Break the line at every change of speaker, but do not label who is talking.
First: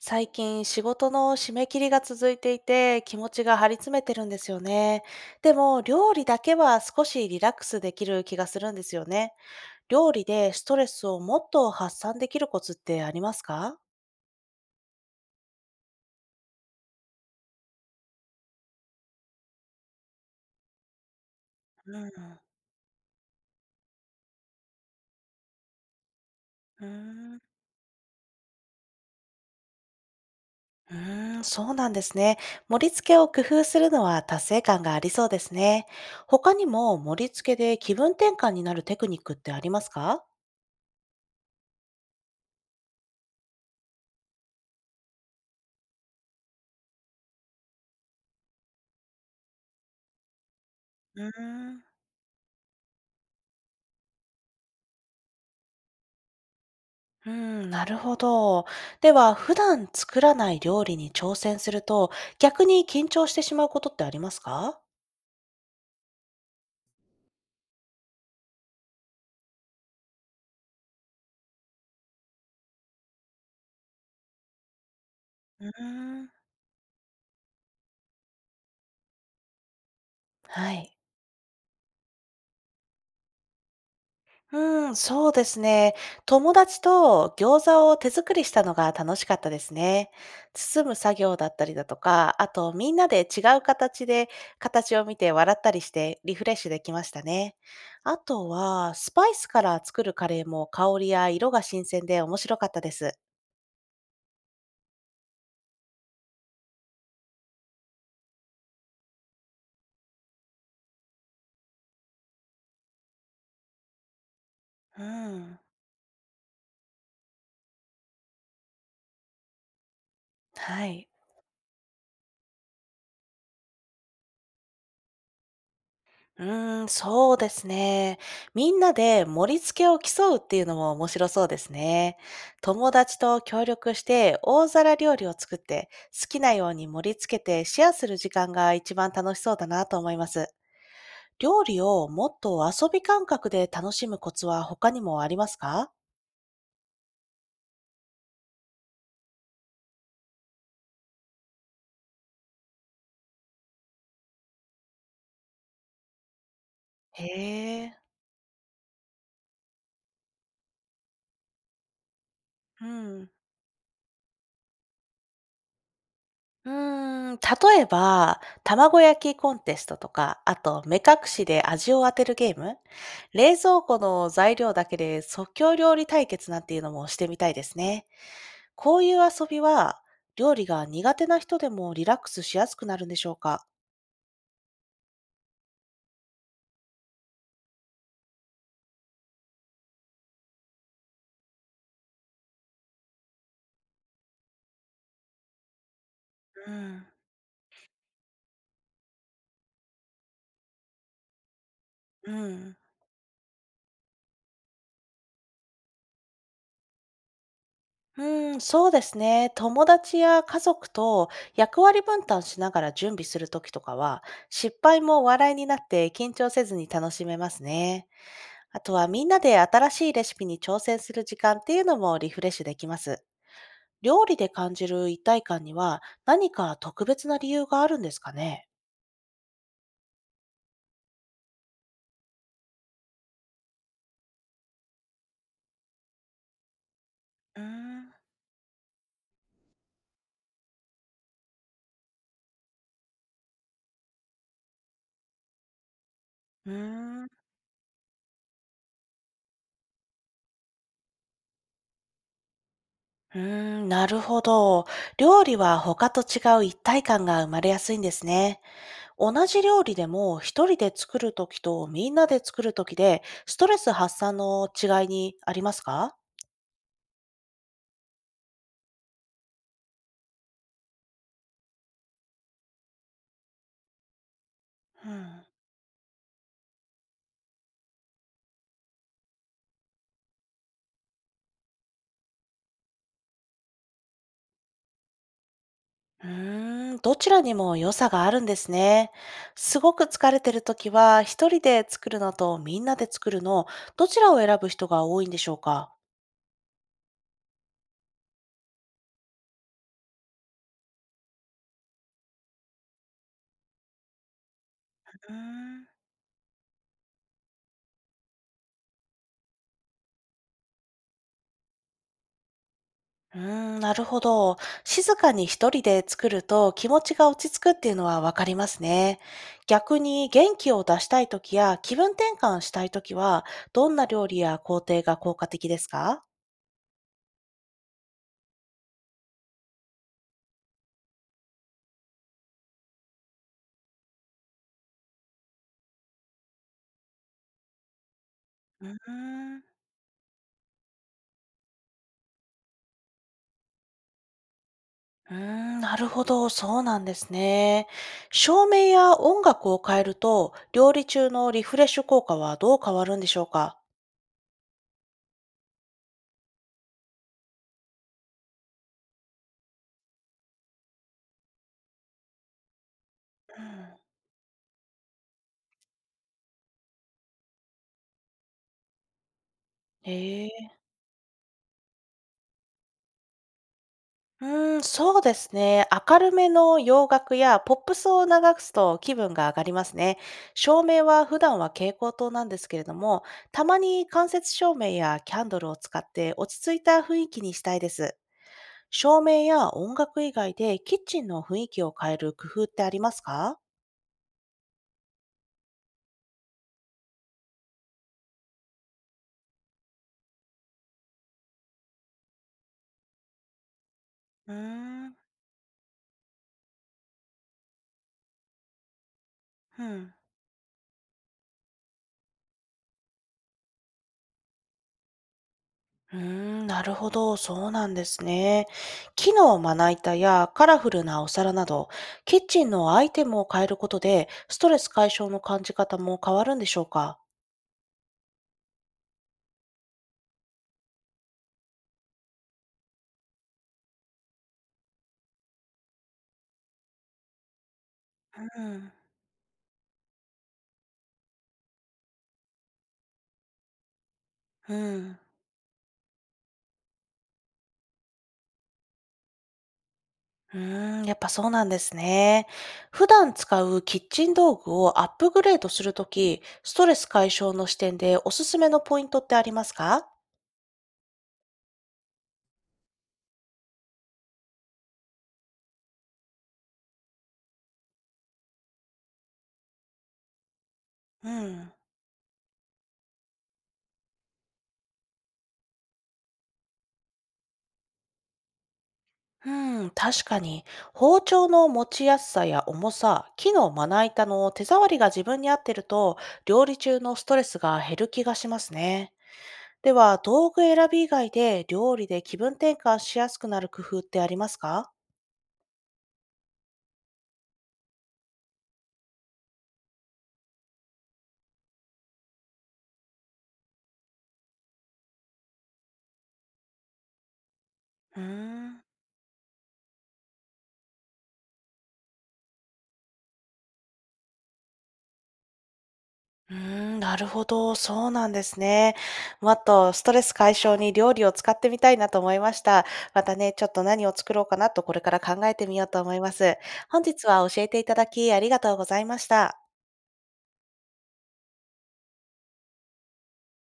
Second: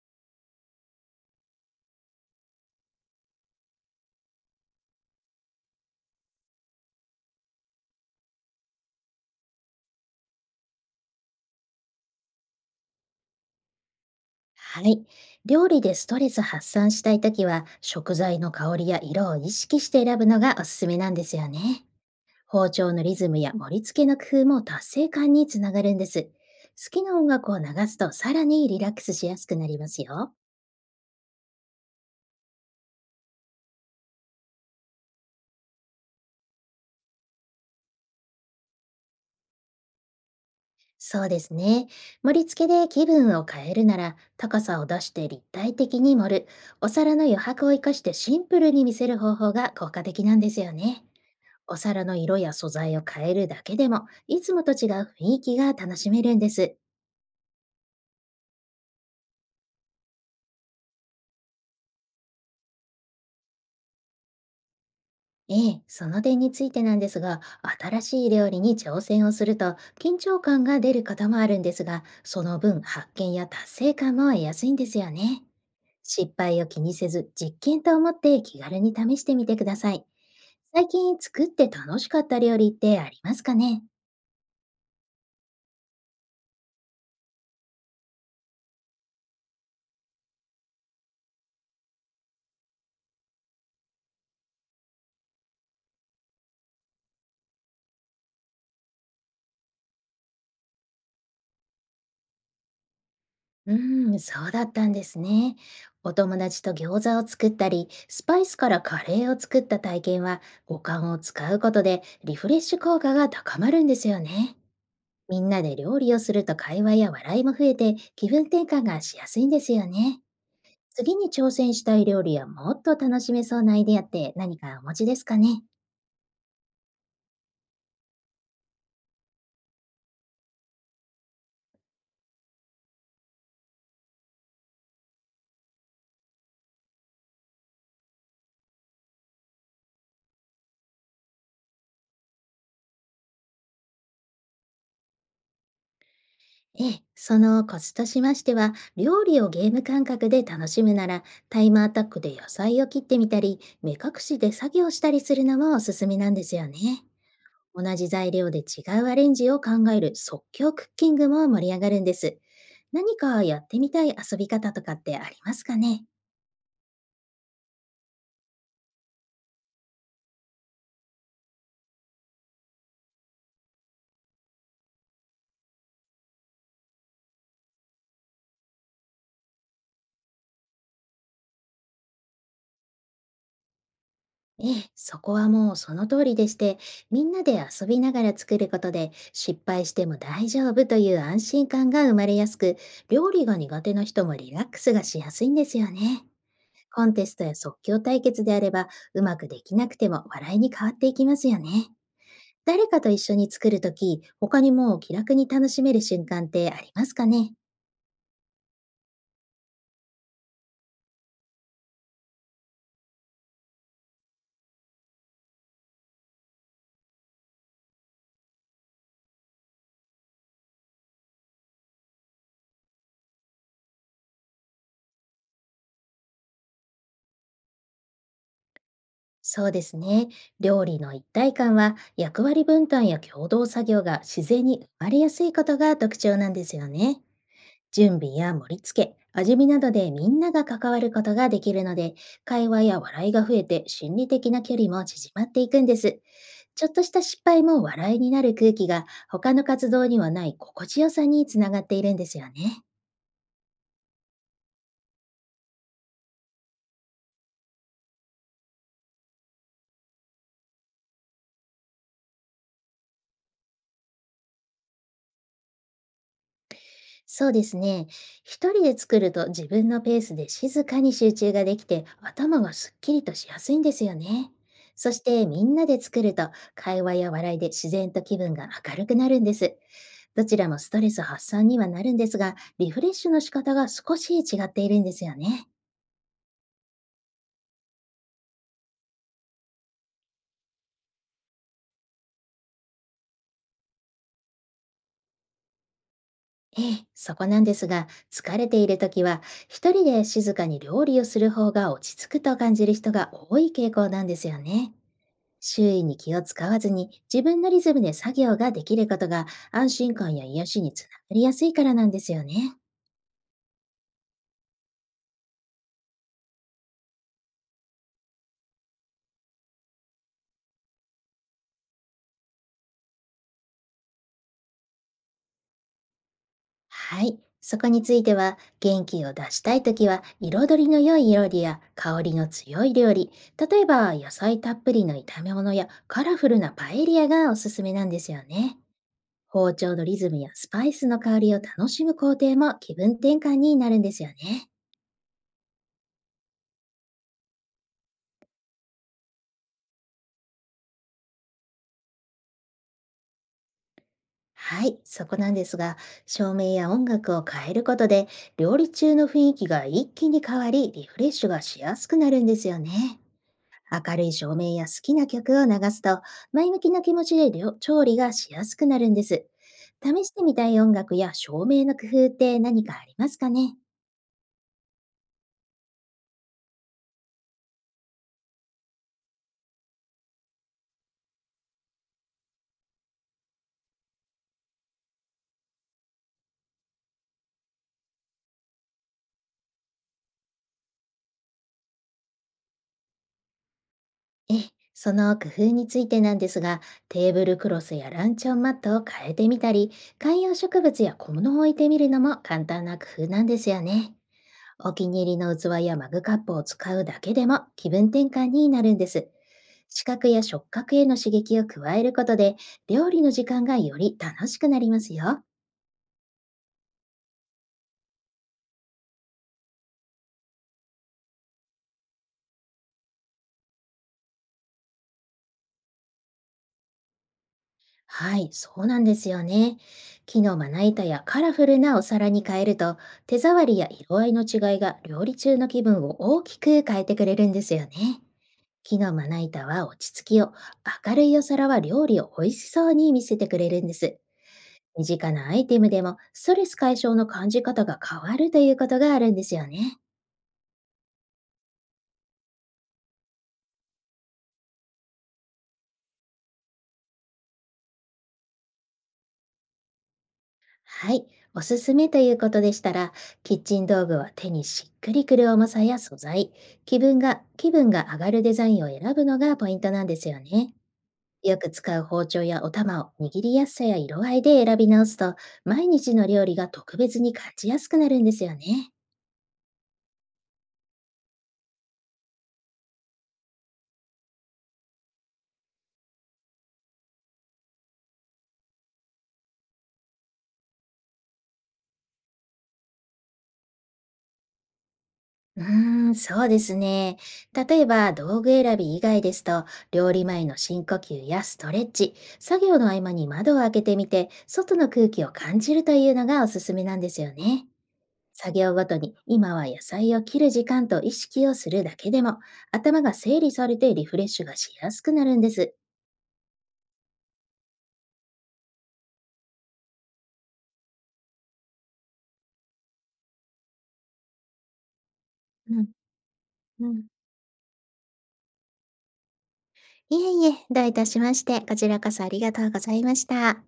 最近仕事の締め切りが続いていて気持ちが張り詰めてるんですよね。でも料理だけは少しリラックスできる気がするんですよね。料理でストレスをもっと発散できるコツってありますか？
はい。料理でストレス発散したいときは、食材の香りや色を意識して選ぶのがおすすめなんですよね。
うん。
包丁のリズムや盛り付けの工夫も達成感につながるんです。好
う
きな音
ーん、
楽を流すとさらにリラックスしやすくなりますよ。
うーんそうなんですね。盛り付けを工夫するのは達成感がありそうですね。他にも盛り付けで気分転換になるテクニックってありますか？
そうですね。盛り付けで気分を変えるなら、高さを出して立体的に盛る、お皿の余白を生かしてシンプルに見せる方法が効果的なんですよね。
うー
お
ん、
皿の色や素材を変えるだけでも、いつもと違う雰囲気が楽しめるんです。
うん、なるほど。では、普段作らない料理に挑戦すると、逆に緊張してしまうことってありますか？
ええ、その点についてなんですが、新しい料理に挑戦をすると緊張感が出ることもあるんですが、その分発見や達成感も得やすいんですよね。
うーん、
失敗を気にせず実験と思って気軽に試してみてください。
は
最
い。
近作って楽しかった料理ってありますかね？
うん、そうですね。友達と餃子を手作りしたのが楽しかったですね。包む作業だったりだとか、あとみんなで違う形で形を見て笑ったりしてリフレッシュできましたね。あとは、スパイスから作るカレーも香りや色が新鮮で面白かったです。
うーん、そうだったんですね。お友達と餃子を作ったり、スパイスからカレーを作った体験は、五感を使うことでリフレッシュ効果が高まるんですよね。
う
みん
ん、
なで料理をすると会話や笑いも増えて、気分転換がしやすいんですよね。
はい。
次に挑戦したい料理やもっと楽しめそうなアイデアって何かお持ちですかね？
うーん、そうですね。みんなで盛り付けを競うっていうのも面白そうですね。友達と協力して大皿料理を作って好きなように盛り付けてシェアする時間が一番楽しそうだなと思います。料理をもっと遊び感覚で楽しむコツは他にもありますか？
ええ、そのコツとしましては、料理をゲーム感覚で楽しむなら、タイムアタックで野菜を切ってみたり、目隠しで作業したりするのもおすすめなんですよね。
へ
同
え、
じ材料で違うアレンジを考える即興クッキングも盛り上がるんです。
う
何
ん。
かやってみたい遊び方とかってありますかね？
うーん、例えば、卵焼きコンテストとか、あと目隠しで味を当てるゲーム、冷蔵庫の材料だけで即興料理対決なんていうのもしてみたいですね。こういう遊びは、料理が苦手な人でもリラックスしやすくなるんでしょうか？
ええ、そこはもうその通りでして、みんなで遊びながら作ることで、失敗しても大丈夫という安心感が生まれやすく、料理が苦手な人もリラックスがしやすいんですよね。
うん、
コンテストや即興対決であれば、うまくできなくても笑いに変わっていきますよね。
うん。
誰かと一緒に作るとき、他にも気楽に楽しめる瞬間ってありますかね？
うん、そうですね。友達や家族と役割分担しながら準備するときとかは、失敗も笑いになって緊張せずに楽しめますね。あとはみんなで新しいレシピに挑戦する時間っていうのもリフレッシュできます。料理で感じる一体感には何か特別な理由があるんですかね？
そうですね。料理の一体感は役割分担や共同作業が自然に生まれやすいことが特徴なんですよね。
うーん、
準備や盛り付け、味見などでみんなが関わることができるので、会話や笑いが増えて心理的な距離も縮まっていくんです。ちょっとした
う
失敗も笑いになる空気が他の活動にはない心地よさにつながっているんですよね。
ーん、なるほど。料理は他と違う一体感が生まれやすいんですね。同じ料理でも一人で作るときとみんなで作るときでストレス発散の違いにありますか？
そうですね。一人で作ると自分のペースで静かに集中ができて頭がすっきりとしやすいんですよね。
う
そし
ん。
てみんなで作ると会話や笑いで自然と気分が明るくなるんです。どちらもストレス発散にはなるんですが、リフレッシュの仕方が少し違っているんですよね。
うーん、どちらにも良さがあるんですね。すごく疲れてるときは、一人で作るのとみんなで作るの、どちらを選ぶ人が多いんでしょうか？
ええ、そこなんですが、疲れている時は一人で静かに料理をする方が落ち着くと感じる人が多い傾向なんですよね。
うー
周
ん、
囲に気を使わずに自分のリズムで作業ができることが安心感や癒しにつながりやすいからなんですよね。
うーんなるほど。静かに一人で作ると気持ちが落ち着くっていうのはわかりますね。逆に元気を出したいときや気分転換したいときは、どんな料理や工程が効果的ですか？
はい。そこについては、元気を出したいときは、彩りの良い料理や香りの強い料理、例えば野菜たっぷりの炒め物やカラフルなパエリアがおすすめなんですよね。
うー
包
ん、
丁のリズムやスパイスの香りを楽しむ工程も気分転換になるんですよね。
うーん、なるほど、そうなんですね。照明や音楽を変えると、料理中のリフレッシュ効果はどう変わるんでしょうか？
はい、そこなんですが、照明や音楽を変えることで、料理中の雰囲気が一気に変わり、リフレッシュがしやすくなるんですよね。
うん。
明るい照明や好きな曲を流すと、前向きな気持ちで料調理がしやすくなるんです。試して
え
みた
え、
い音楽や照明の工夫って何かありますかね？
うーん、そうですね。明るめの洋楽やポップスを流すと気分が上がりますね。照明は普段は蛍光灯なんですけれども、たまに間接照明やキャンドルを使って落ち着いた雰囲気にしたいです。照明や音楽以外でキッチンの雰囲気を変える工夫ってありますか？
ええ、その工夫についてなんですが、テーブルクロスやランチョンマットを変えてみたり、観葉植物や小物を置いてみるのも簡単な工夫なんですよね。
うー
お気
ん、
に入りの器やマグカップを使うだけでも気分転換になるんです。
う
視
ん。
覚や触覚への刺激を加えることで、料理の時間がより楽しくなりますよ。
うーん、なるほど、そうなんですね。木のまな板やカラフルなお皿など、キッチンのアイテムを変えることで、ストレス解消の感じ方も変わるんでしょうか？
はい、そうなんですよね。木のまな板やカラフルなお皿に変えると、手触りや色合いの違いが料理中の気分を大きく変えてくれるんですよね。
うん、
木のまな板は落ち着きを、明るいお皿は料理を美味しそうに見せてくれるんです。
う
身
ん。
近なアイテムでもストレス解消の感じ方が変わるということがあるんですよね。
うーん、やっぱそうなんですね。普段使うキッチン道具をアップグレードするとき、ストレス解消の視点でおすすめのポイントってありますか？
はい、おすすめということでしたら、キッチン道具は手にしっくりくる重さや素材、気分が上がるデザインを選ぶのがポイントなんですよね。
う
よく
ん。
使う包丁やお玉を握りやすさや色合いで選び直すと、毎日の料理が特別に感じやすくなるんですよね。
うん、確かに。包丁の持ちやすさや重さ、木のまな板の手触りが自分に合ってると、料理中のストレスが減る気がしますね。では、道具選び以外で料理で気分転換しやすくなる工夫ってありますか？
うーん、そうですね。例えば道具選び以外ですと、料理前の深呼吸やストレッチ、作業の合間に窓を開けてみて、外の空気を感じるというのがおすすめなんですよね。
うー
作業
ん。
ごとに今は野菜を切る時間と意識をするだけでも、頭が整理されてリフレッシュがしやすくなるんです。
うーん、なるほど。そうなんですね。もっとストレス解消に料理を使ってみたいなと思いました。またね、ちょっと何を作ろうかなとこれから考えてみ
う
よう
ん
と思います。
う
本
ん。
日は教えていただきありがとうございました。
いえいえ、どういたしまして、こちらこそありがとうございました。